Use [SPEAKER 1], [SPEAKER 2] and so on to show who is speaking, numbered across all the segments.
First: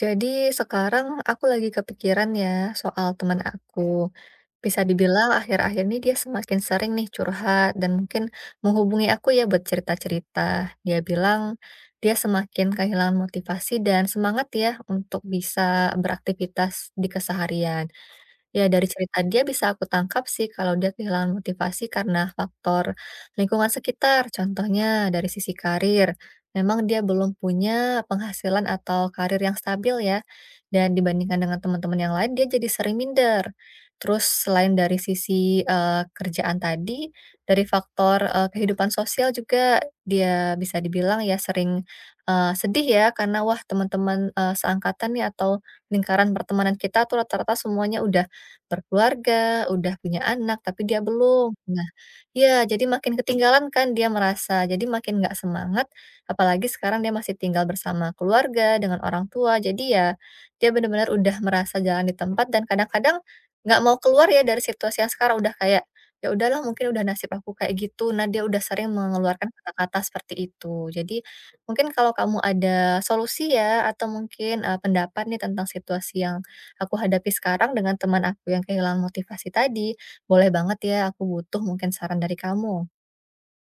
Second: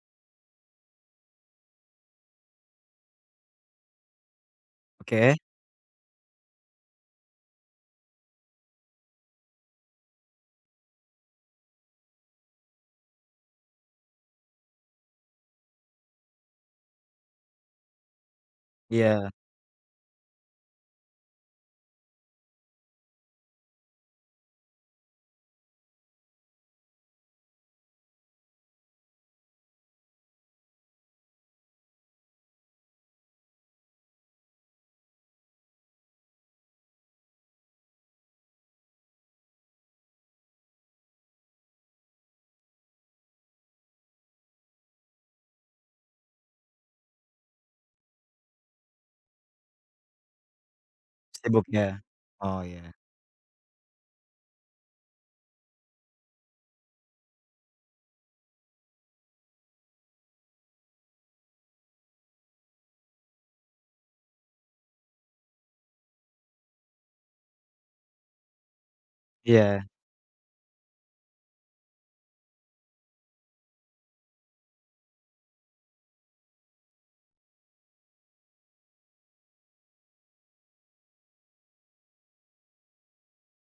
[SPEAKER 1] Jadi sekarang aku lagi kepikiran ya soal teman aku. Bisa dibilang
[SPEAKER 2] Oke,
[SPEAKER 1] akhir-akhir ini dia semakin sering nih curhat dan mungkin menghubungi aku ya buat cerita-cerita. Dia bilang dia semakin kehilangan motivasi dan semangat ya untuk bisa beraktivitas di keseharian. Ya dari cerita
[SPEAKER 2] iya,
[SPEAKER 1] dia bisa aku tangkap sih kalau dia kehilangan motivasi karena faktor lingkungan sekitar. Contohnya dari sisi karir, memang dia belum punya penghasilan atau karir yang stabil ya. Dan dibandingkan dengan teman-teman yang lain, dia jadi sering minder. Terus selain dari sisi kerjaan tadi, dari faktor kehidupan sosial juga dia bisa dibilang ya sering sedih ya karena wah teman-teman seangkatan nih atau lingkaran pertemanan kita tuh rata-rata semuanya udah berkeluarga, udah punya anak, tapi dia belum.
[SPEAKER 2] sibuk
[SPEAKER 1] Nah,
[SPEAKER 2] ya? Oh,
[SPEAKER 1] ya, jadi
[SPEAKER 2] iya.
[SPEAKER 1] makin ketinggalan kan dia merasa, jadi makin nggak semangat, apalagi sekarang dia masih tinggal bersama keluarga, dengan orang tua, jadi ya dia benar-benar udah merasa jalan di tempat dan kadang-kadang nggak mau keluar ya dari situasi yang sekarang, udah kayak, "Ya udahlah mungkin udah nasib aku kayak gitu." Nah, dia udah sering mengeluarkan
[SPEAKER 2] Iya.
[SPEAKER 1] kata-kata seperti itu. Jadi mungkin kalau kamu ada solusi ya atau mungkin, pendapat nih tentang situasi yang aku hadapi sekarang dengan teman aku yang kehilangan motivasi tadi, boleh banget ya, aku butuh mungkin saran dari kamu.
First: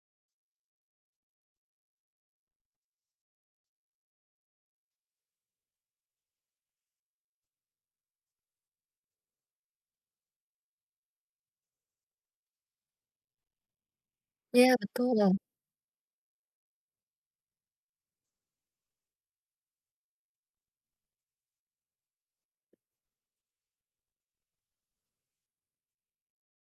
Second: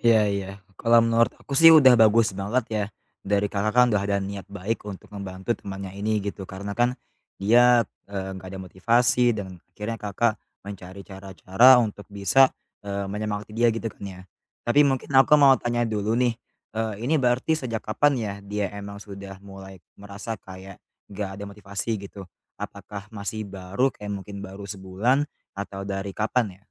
[SPEAKER 2] Iya. Kalau menurut aku sih udah bagus banget ya, dari Kakak kan udah ada niat baik untuk membantu temannya ini gitu. Karena kan dia, nggak ada motivasi dan akhirnya Kakak mencari cara-cara untuk bisa, menyemangati dia gitu kan ya.
[SPEAKER 1] Ya,
[SPEAKER 2] Tapi mungkin aku
[SPEAKER 1] betul.
[SPEAKER 2] mau tanya dulu nih, ini berarti sejak kapan ya dia emang sudah mulai merasa kayak nggak ada motivasi gitu? Apakah masih baru kayak mungkin baru sebulan atau dari kapan ya?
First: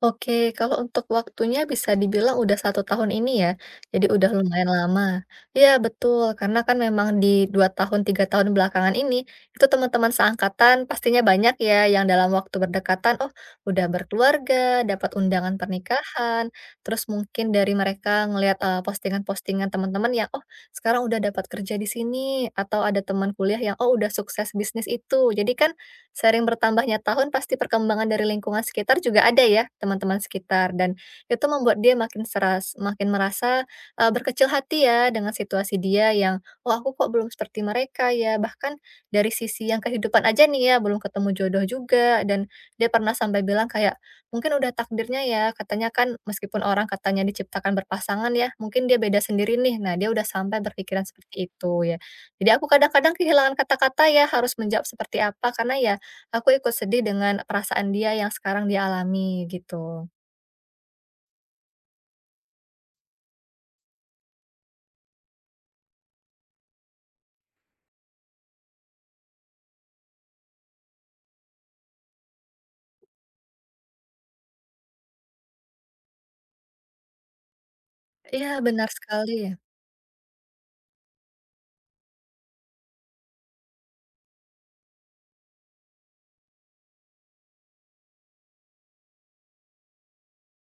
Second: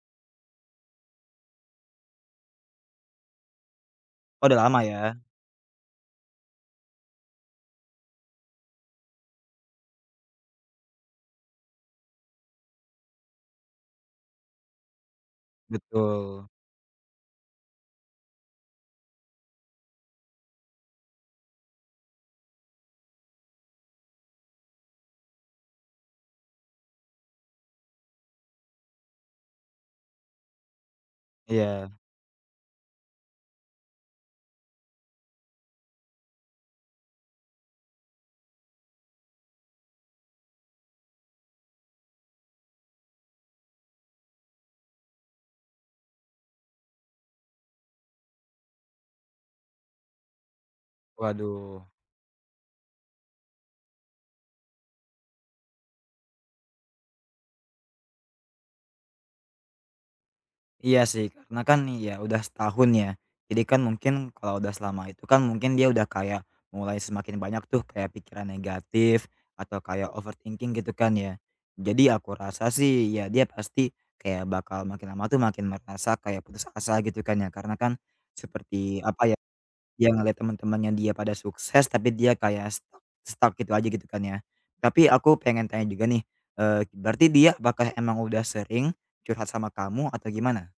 [SPEAKER 1] Oke, kalau untuk waktunya bisa dibilang udah satu tahun ini ya, jadi udah
[SPEAKER 2] Oh udah
[SPEAKER 1] lumayan
[SPEAKER 2] lama ya?
[SPEAKER 1] lama. Ya betul, karena kan memang di 2 tahun, 3 tahun belakangan ini, itu teman-teman seangkatan pastinya banyak ya yang dalam waktu berdekatan, oh udah berkeluarga, dapat undangan
[SPEAKER 2] Betul.
[SPEAKER 1] pernikahan, terus mungkin dari mereka ngelihat, postingan-postingan teman-teman yang, "Oh sekarang udah dapat kerja di sini," atau ada teman kuliah yang, "Oh udah sukses bisnis itu." Jadi kan sering bertambahnya tahun pasti perkembangan dari lingkungan sekitar juga ada ya, teman-teman sekitar, dan itu membuat
[SPEAKER 2] Iya.
[SPEAKER 1] dia makin merasa, berkecil hati ya dengan situasi dia yang, "Oh aku kok belum seperti mereka ya?" Bahkan dari sisi yang kehidupan aja nih ya, belum ketemu jodoh juga dan dia pernah sampai bilang kayak, "Mungkin udah takdirnya ya," katanya kan meskipun orang katanya diciptakan berpasangan ya, mungkin dia beda sendiri nih. Nah, dia udah sampai berpikiran seperti itu
[SPEAKER 2] Waduh,
[SPEAKER 1] ya. Jadi aku kadang-kadang kehilangan kata-kata ya harus menjawab seperti apa, karena ya aku ikut sedih dengan perasaan dia yang sekarang dia alami, gitu.
[SPEAKER 2] iya sih karena kan ya udah setahun ya. Jadi kan mungkin kalau udah selama itu kan mungkin dia udah kayak mulai semakin banyak tuh kayak pikiran negatif atau kayak overthinking gitu kan ya. Jadi aku rasa sih ya dia pasti kayak bakal makin lama tuh makin merasa kayak putus asa gitu kan ya. Karena kan
[SPEAKER 1] Iya, benar
[SPEAKER 2] seperti
[SPEAKER 1] sekali
[SPEAKER 2] apa ya.
[SPEAKER 1] ya.
[SPEAKER 2] Dia ngelihat teman-temannya dia pada sukses, tapi dia kayak stuck stuck gitu aja gitu kan ya. Tapi aku pengen tanya juga nih, berarti dia apakah emang udah sering curhat sama kamu atau gimana?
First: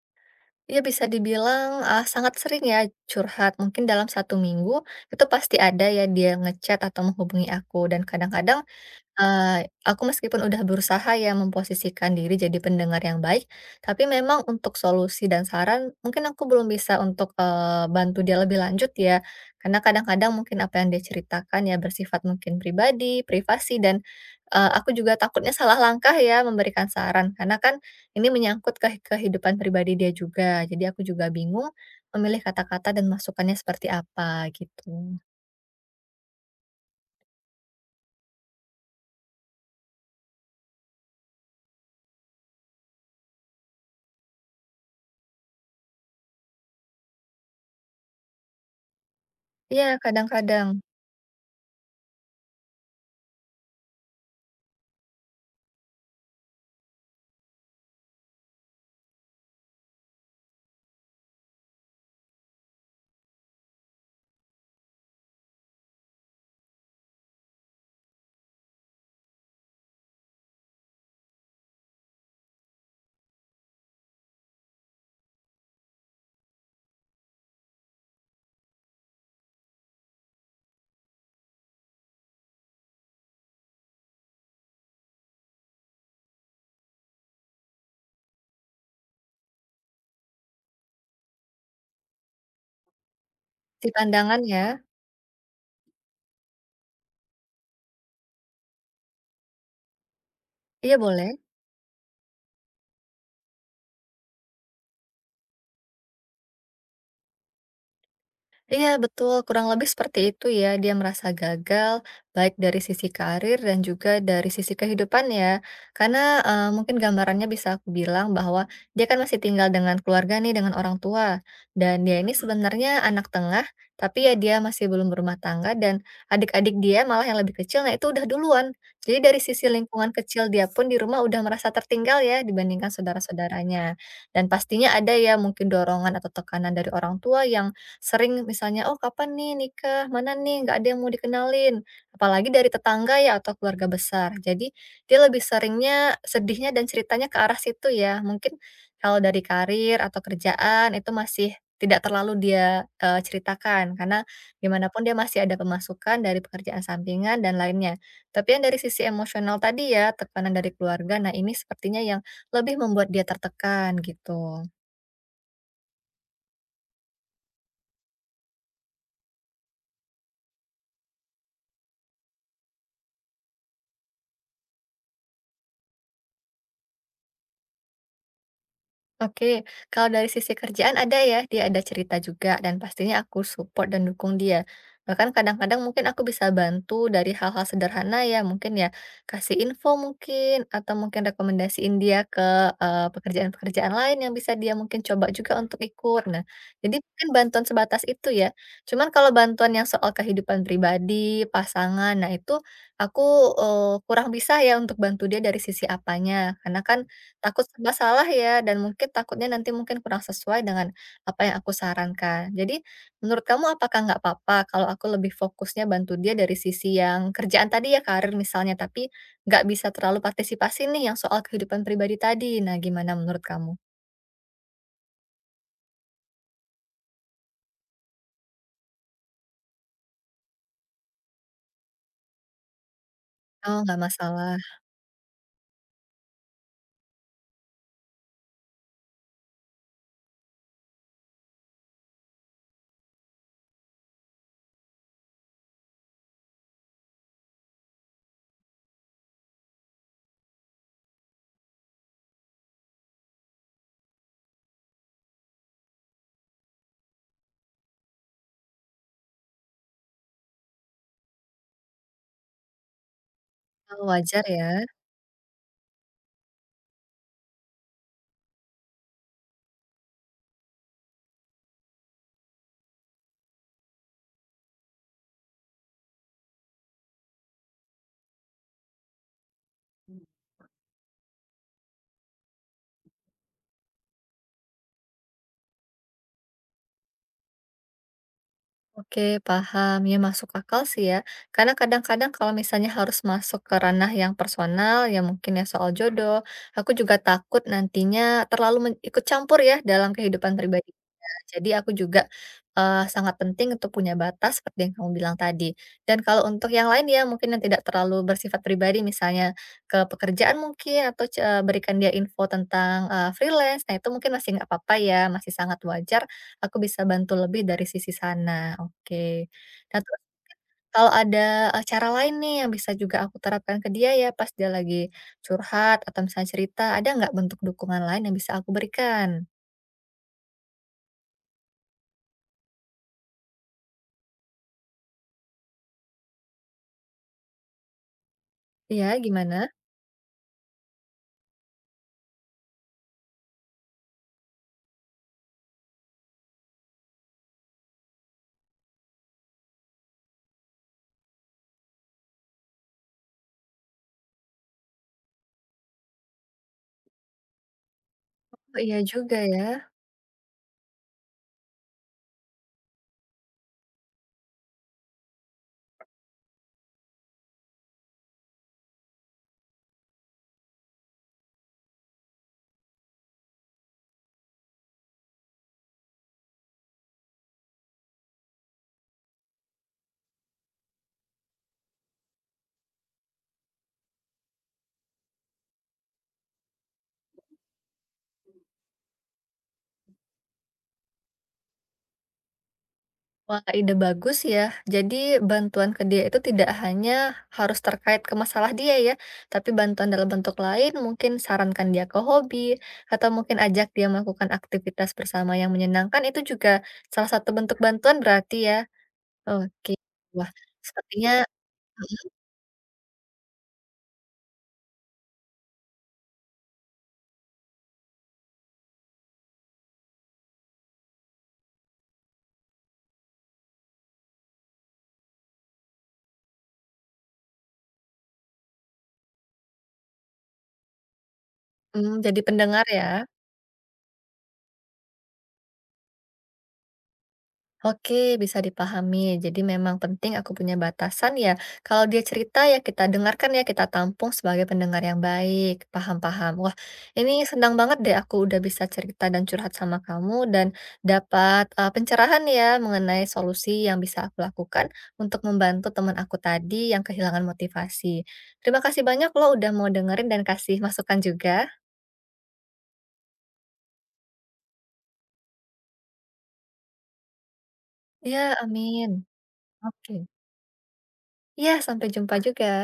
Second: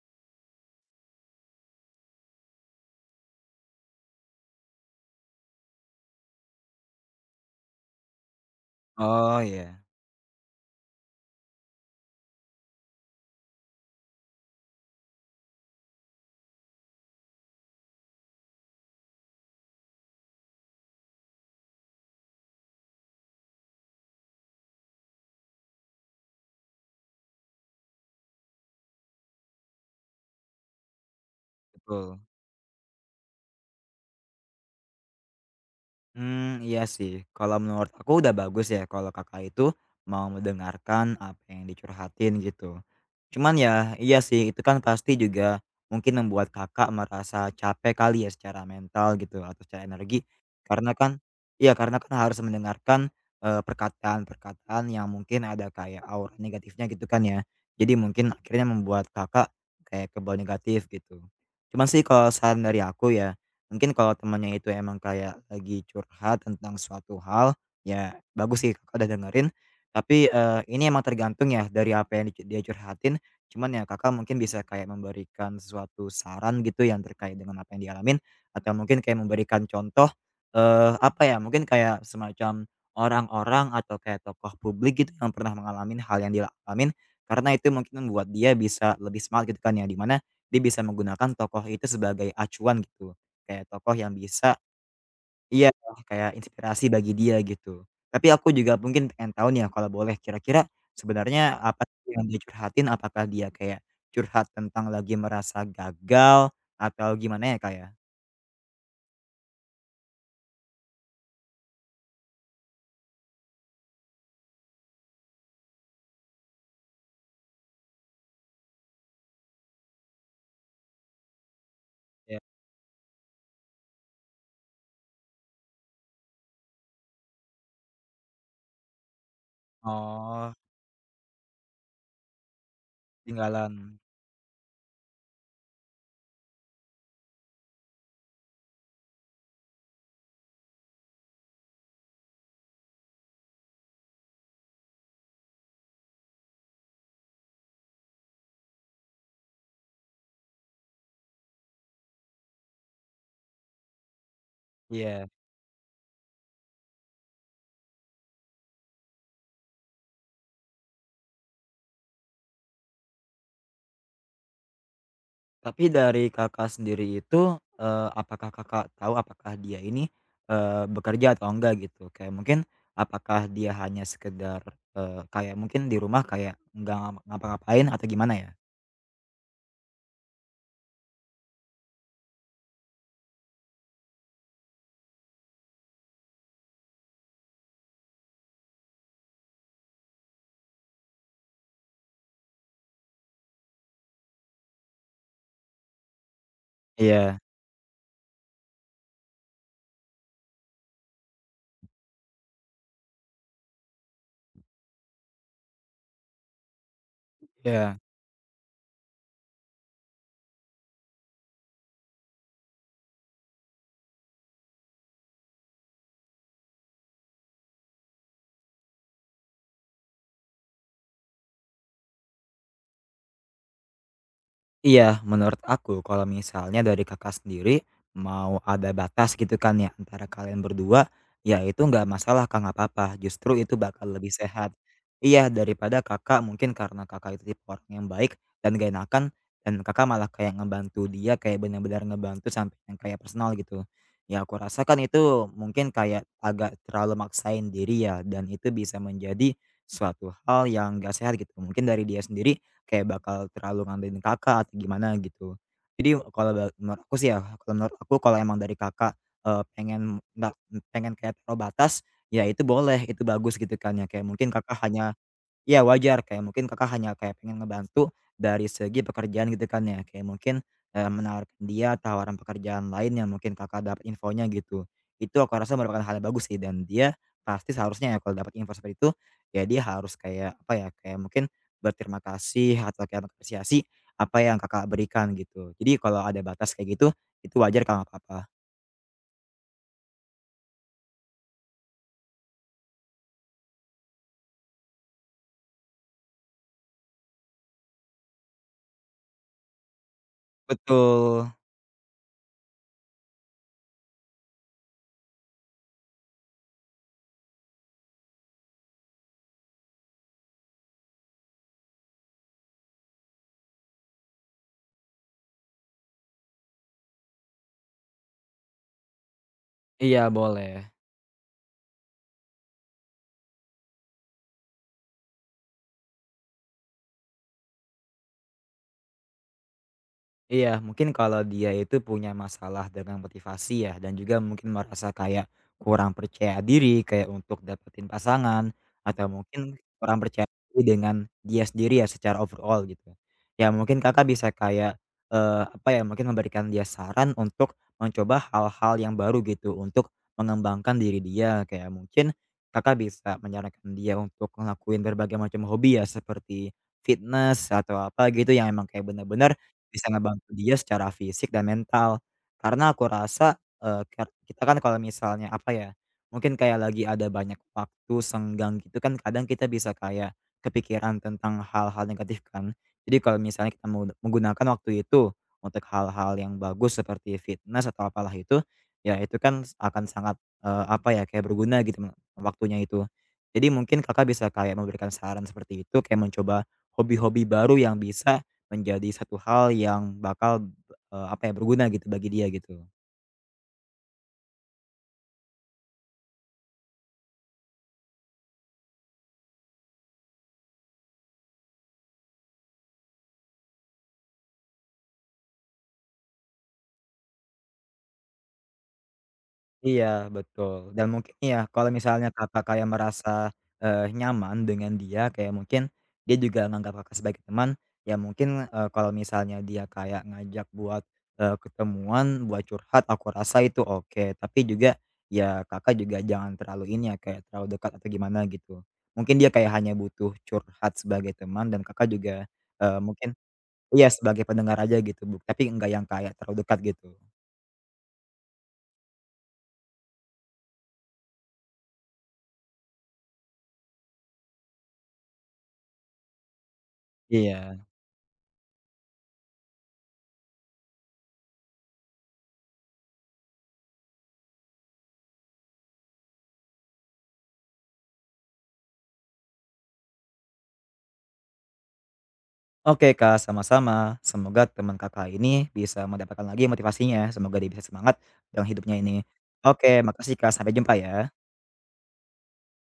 [SPEAKER 1] Iya, bisa dibilang, sangat sering ya curhat. Mungkin dalam satu minggu, itu pasti ada ya dia ngechat atau menghubungi aku, dan kadang-kadang
[SPEAKER 2] Oh, iya,
[SPEAKER 1] Aku meskipun udah berusaha ya memposisikan diri jadi pendengar yang baik, tapi memang untuk solusi dan saran mungkin aku belum bisa untuk, bantu dia lebih lanjut ya. Karena kadang-kadang mungkin apa yang dia ceritakan ya bersifat mungkin pribadi, privasi dan, aku juga takutnya salah langkah ya memberikan saran. Karena kan ini menyangkut ke kehidupan pribadi dia juga. Jadi aku juga bingung
[SPEAKER 2] betul.
[SPEAKER 1] memilih kata-kata dan masukannya seperti apa gitu.
[SPEAKER 2] Hmm, iya sih, kalau menurut aku udah bagus ya kalau Kakak itu mau mendengarkan apa yang dicurhatin gitu. Cuman ya, iya sih itu kan pasti juga mungkin membuat Kakak merasa capek kali ya secara mental gitu atau
[SPEAKER 1] Iya
[SPEAKER 2] secara energi
[SPEAKER 1] kadang-kadang.
[SPEAKER 2] karena kan iya karena kan harus mendengarkan, perkataan-perkataan yang mungkin ada kayak aura negatifnya gitu kan ya. Jadi mungkin akhirnya membuat Kakak kayak kebawa negatif gitu. Cuman sih kalau saran dari aku ya. Mungkin kalau temannya itu emang kayak lagi curhat tentang suatu hal, ya bagus sih Kakak udah dengerin. Tapi, ini emang tergantung ya dari apa yang dia curhatin, cuman ya Kakak mungkin bisa kayak memberikan sesuatu saran gitu yang terkait dengan apa yang dialamin, atau mungkin kayak memberikan contoh, apa ya, mungkin kayak semacam orang-orang atau kayak tokoh publik gitu yang pernah mengalami hal yang dia karena itu mungkin membuat dia bisa lebih smart gitu kan ya, dimana dia bisa menggunakan tokoh itu sebagai acuan gitu. Kayak
[SPEAKER 1] Di
[SPEAKER 2] tokoh yang
[SPEAKER 1] pandangan
[SPEAKER 2] bisa
[SPEAKER 1] ya.
[SPEAKER 2] iya, kayak inspirasi bagi dia gitu. Tapi aku juga mungkin pengen tahu nih ya kalau boleh, kira-kira
[SPEAKER 1] Iya boleh.
[SPEAKER 2] sebenarnya apa sih yang dia curhatin? Apakah dia kayak curhat tentang lagi merasa gagal atau gimana ya, Kak, ya?
[SPEAKER 1] Iya betul, kurang lebih seperti itu ya. Dia merasa gagal baik dari sisi karir dan juga dari sisi kehidupan ya. Karena mungkin gambarannya bisa aku bilang bahwa dia kan masih tinggal dengan keluarga nih, dengan orang tua. Dan dia ini
[SPEAKER 2] Ya,
[SPEAKER 1] sebenarnya anak tengah, tapi ya dia masih belum berumah tangga dan adik-adik dia malah yang lebih kecil, nah itu udah duluan. Jadi dari sisi lingkungan kecil
[SPEAKER 2] oh,
[SPEAKER 1] dia pun di rumah udah merasa tertinggal ya dibandingkan
[SPEAKER 2] ketinggalan.
[SPEAKER 1] saudara-saudaranya. Dan pastinya ada ya mungkin dorongan atau tekanan dari orang tua yang sering misalnya, "Oh, kapan nih nikah? Mana nih? Nggak ada yang mau dikenalin." Apalagi dari tetangga ya atau keluarga besar. Jadi dia lebih seringnya sedihnya dan ceritanya ke arah situ ya. Mungkin kalau dari karir atau kerjaan itu masih tidak terlalu dia, ceritakan karena gimana pun dia
[SPEAKER 2] Iya.
[SPEAKER 1] masih ada pemasukan dari pekerjaan sampingan dan lainnya. Tapi yang dari sisi emosional tadi ya, tekanan dari keluarga, nah ini sepertinya yang lebih membuat dia tertekan gitu.
[SPEAKER 2] Tapi dari Kakak sendiri itu, apakah Kakak tahu apakah dia ini, bekerja atau enggak gitu? Kayak mungkin apakah dia hanya sekedar, kayak mungkin di rumah kayak nggak ngapa ngapa-ngapain atau gimana ya?
[SPEAKER 1] Oke, kalau dari sisi kerjaan ada ya, dia ada cerita juga dan pastinya aku support dan dukung dia. Bahkan kadang-kadang mungkin aku bisa bantu dari hal-hal sederhana ya, mungkin ya kasih info mungkin atau mungkin rekomendasiin dia ke pekerjaan-pekerjaan lain yang bisa dia mungkin coba juga untuk ikut. Nah, jadi mungkin
[SPEAKER 2] Iya
[SPEAKER 1] bantuan sebatas itu ya. Cuman kalau bantuan yang soal kehidupan pribadi, pasangan, nah itu aku kurang bisa ya untuk bantu dia dari sisi apanya. Karena kan takut serba
[SPEAKER 2] iya
[SPEAKER 1] salah ya, dan mungkin takutnya nanti mungkin kurang sesuai dengan apa yang aku sarankan. Jadi, menurut kamu apakah nggak apa-apa kalau aku lebih fokusnya bantu dia dari sisi yang kerjaan tadi ya, karir misalnya, tapi nggak bisa terlalu partisipasi nih yang soal kehidupan pribadi tadi. Nah, gimana menurut kamu?
[SPEAKER 2] iya, menurut aku kalau misalnya dari Kakak sendiri mau ada batas gitu kan ya antara kalian berdua, ya itu nggak masalah Kak, nggak apa-apa, justru itu
[SPEAKER 1] Oh, nggak
[SPEAKER 2] bakal lebih
[SPEAKER 1] masalah.
[SPEAKER 2] sehat. Iya, daripada Kakak mungkin karena Kakak itu tipe orang yang baik dan gak enakan dan Kakak malah kayak ngebantu dia, kayak benar-benar ngebantu sampai yang kayak personal gitu. Ya aku rasakan itu mungkin kayak agak terlalu maksain diri ya dan itu bisa menjadi suatu hal yang nggak sehat gitu. Mungkin dari dia sendiri kayak bakal terlalu ngandelin Kakak atau gimana gitu. Jadi kalau menurut aku sih ya, kalau menurut aku kalau emang dari Kakak, pengen nggak pengen kayak taruh batas, ya itu boleh, itu bagus gitu kan
[SPEAKER 1] Oh,
[SPEAKER 2] ya, kayak
[SPEAKER 1] wajar
[SPEAKER 2] mungkin Kakak
[SPEAKER 1] ya.
[SPEAKER 2] hanya Iya wajar, kayak mungkin Kakak hanya kayak pengen ngebantu dari segi pekerjaan gitu kan ya, kayak mungkin, menawarkan dia tawaran pekerjaan lain yang mungkin Kakak dapat infonya gitu. Itu aku rasa merupakan hal yang bagus sih dan dia pasti seharusnya ya kalau dapat info seperti itu, ya dia harus kayak apa ya, kayak mungkin berterima kasih atau kayak mengapresiasi apa yang Kakak berikan gitu. Jadi kalau ada batas kayak gitu, itu wajar Kak, apa-apa.
[SPEAKER 1] Oke, paham. Ya, masuk akal sih ya. Karena kadang-kadang kalau misalnya harus masuk ke ranah yang personal, ya mungkin ya soal jodoh, aku juga takut nantinya terlalu ikut campur ya dalam kehidupan pribadi kita.
[SPEAKER 2] Betul.
[SPEAKER 1] Jadi aku juga sangat penting untuk punya batas seperti yang kamu bilang tadi. Dan kalau untuk yang lain ya mungkin yang tidak terlalu bersifat pribadi, misalnya ke pekerjaan mungkin atau berikan dia info tentang freelance, nah itu mungkin masih nggak apa-apa ya, masih sangat wajar. Aku bisa bantu lebih dari sisi sana, oke. Nah, terus
[SPEAKER 2] Iya boleh.
[SPEAKER 1] kalau ada, cara lain nih yang bisa juga aku terapkan ke dia ya pas dia lagi curhat atau misalnya cerita, ada nggak bentuk dukungan lain yang bisa aku berikan?
[SPEAKER 2] Iya, mungkin kalau dia itu punya masalah dengan motivasi ya, dan juga mungkin merasa kayak kurang percaya diri, kayak untuk dapetin pasangan,
[SPEAKER 1] Iya,
[SPEAKER 2] atau
[SPEAKER 1] gimana?
[SPEAKER 2] mungkin kurang percaya diri dengan dia sendiri ya secara overall gitu. Ya mungkin kakak bisa kayak, apa ya, mungkin memberikan dia saran untuk mencoba hal-hal yang baru gitu, untuk mengembangkan diri dia. Kayak mungkin kakak bisa menyarankan dia untuk ngelakuin berbagai macam hobi ya, seperti fitness atau apa gitu yang
[SPEAKER 1] Oh,
[SPEAKER 2] emang
[SPEAKER 1] iya
[SPEAKER 2] kayak
[SPEAKER 1] juga
[SPEAKER 2] benar-benar
[SPEAKER 1] ya.
[SPEAKER 2] bisa ngebantu dia secara fisik dan mental. Karena aku rasa, kita kan kalau misalnya, apa ya, mungkin kayak lagi ada banyak waktu senggang gitu kan kadang kita bisa kayak kepikiran tentang hal-hal negatif kan. Jadi kalau misalnya kita menggunakan waktu itu untuk hal-hal yang bagus seperti fitness atau apalah itu, ya itu kan akan sangat, apa ya, kayak berguna gitu me waktunya itu. Jadi mungkin Kakak bisa kayak memberikan saran seperti itu, kayak mencoba hobi-hobi baru yang bisa menjadi satu hal yang bakal, apa ya, berguna gitu bagi dia gitu.
[SPEAKER 1] Wah, ide bagus ya. Jadi bantuan ke dia itu tidak hanya harus terkait ke masalah dia ya, tapi bantuan dalam bentuk lain mungkin sarankan dia ke hobi, atau mungkin ajak dia melakukan aktivitas bersama yang menyenangkan, itu juga salah satu bentuk bantuan berarti ya? Oke.
[SPEAKER 2] Iya,
[SPEAKER 1] Wah,
[SPEAKER 2] betul. Dan
[SPEAKER 1] sepertinya
[SPEAKER 2] mungkin ya kalau misalnya Kakak kayak merasa, nyaman dengan dia kayak mungkin dia juga nganggap Kakak sebagai teman, ya mungkin, kalau misalnya dia kayak ngajak buat, ketemuan, buat curhat aku rasa itu oke. Tapi juga ya Kakak juga jangan terlalu ini ya, kayak terlalu dekat atau gimana gitu. Mungkin dia kayak hanya butuh curhat sebagai teman dan Kakak
[SPEAKER 1] mhm, jadi
[SPEAKER 2] juga,
[SPEAKER 1] pendengar
[SPEAKER 2] eee,
[SPEAKER 1] ya.
[SPEAKER 2] mungkin Iya, sebagai pendengar aja gitu, tapi enggak yang kayak terlalu dekat gitu.
[SPEAKER 1] Oke, bisa dipahami. Jadi memang penting aku punya batasan ya. Kalau dia cerita ya kita dengarkan ya, kita tampung sebagai pendengar yang baik. Paham-paham. Wah, ini
[SPEAKER 2] Iya.
[SPEAKER 1] senang banget deh aku udah bisa cerita dan curhat sama kamu dan dapat pencerahan ya mengenai solusi yang bisa aku lakukan untuk membantu teman aku tadi yang kehilangan motivasi. Terima kasih banyak lo udah mau dengerin dan kasih masukan juga.
[SPEAKER 2] Oke, Kak, sama-sama. Semoga teman Kakak ini bisa mendapatkan lagi motivasinya, semoga dia bisa semangat
[SPEAKER 1] Ya,
[SPEAKER 2] dalam hidupnya ini.
[SPEAKER 1] amin.
[SPEAKER 2] Oke,
[SPEAKER 1] Oke.
[SPEAKER 2] makasih, Kak, sampai jumpa ya.
[SPEAKER 1] Ya, sampai jumpa juga.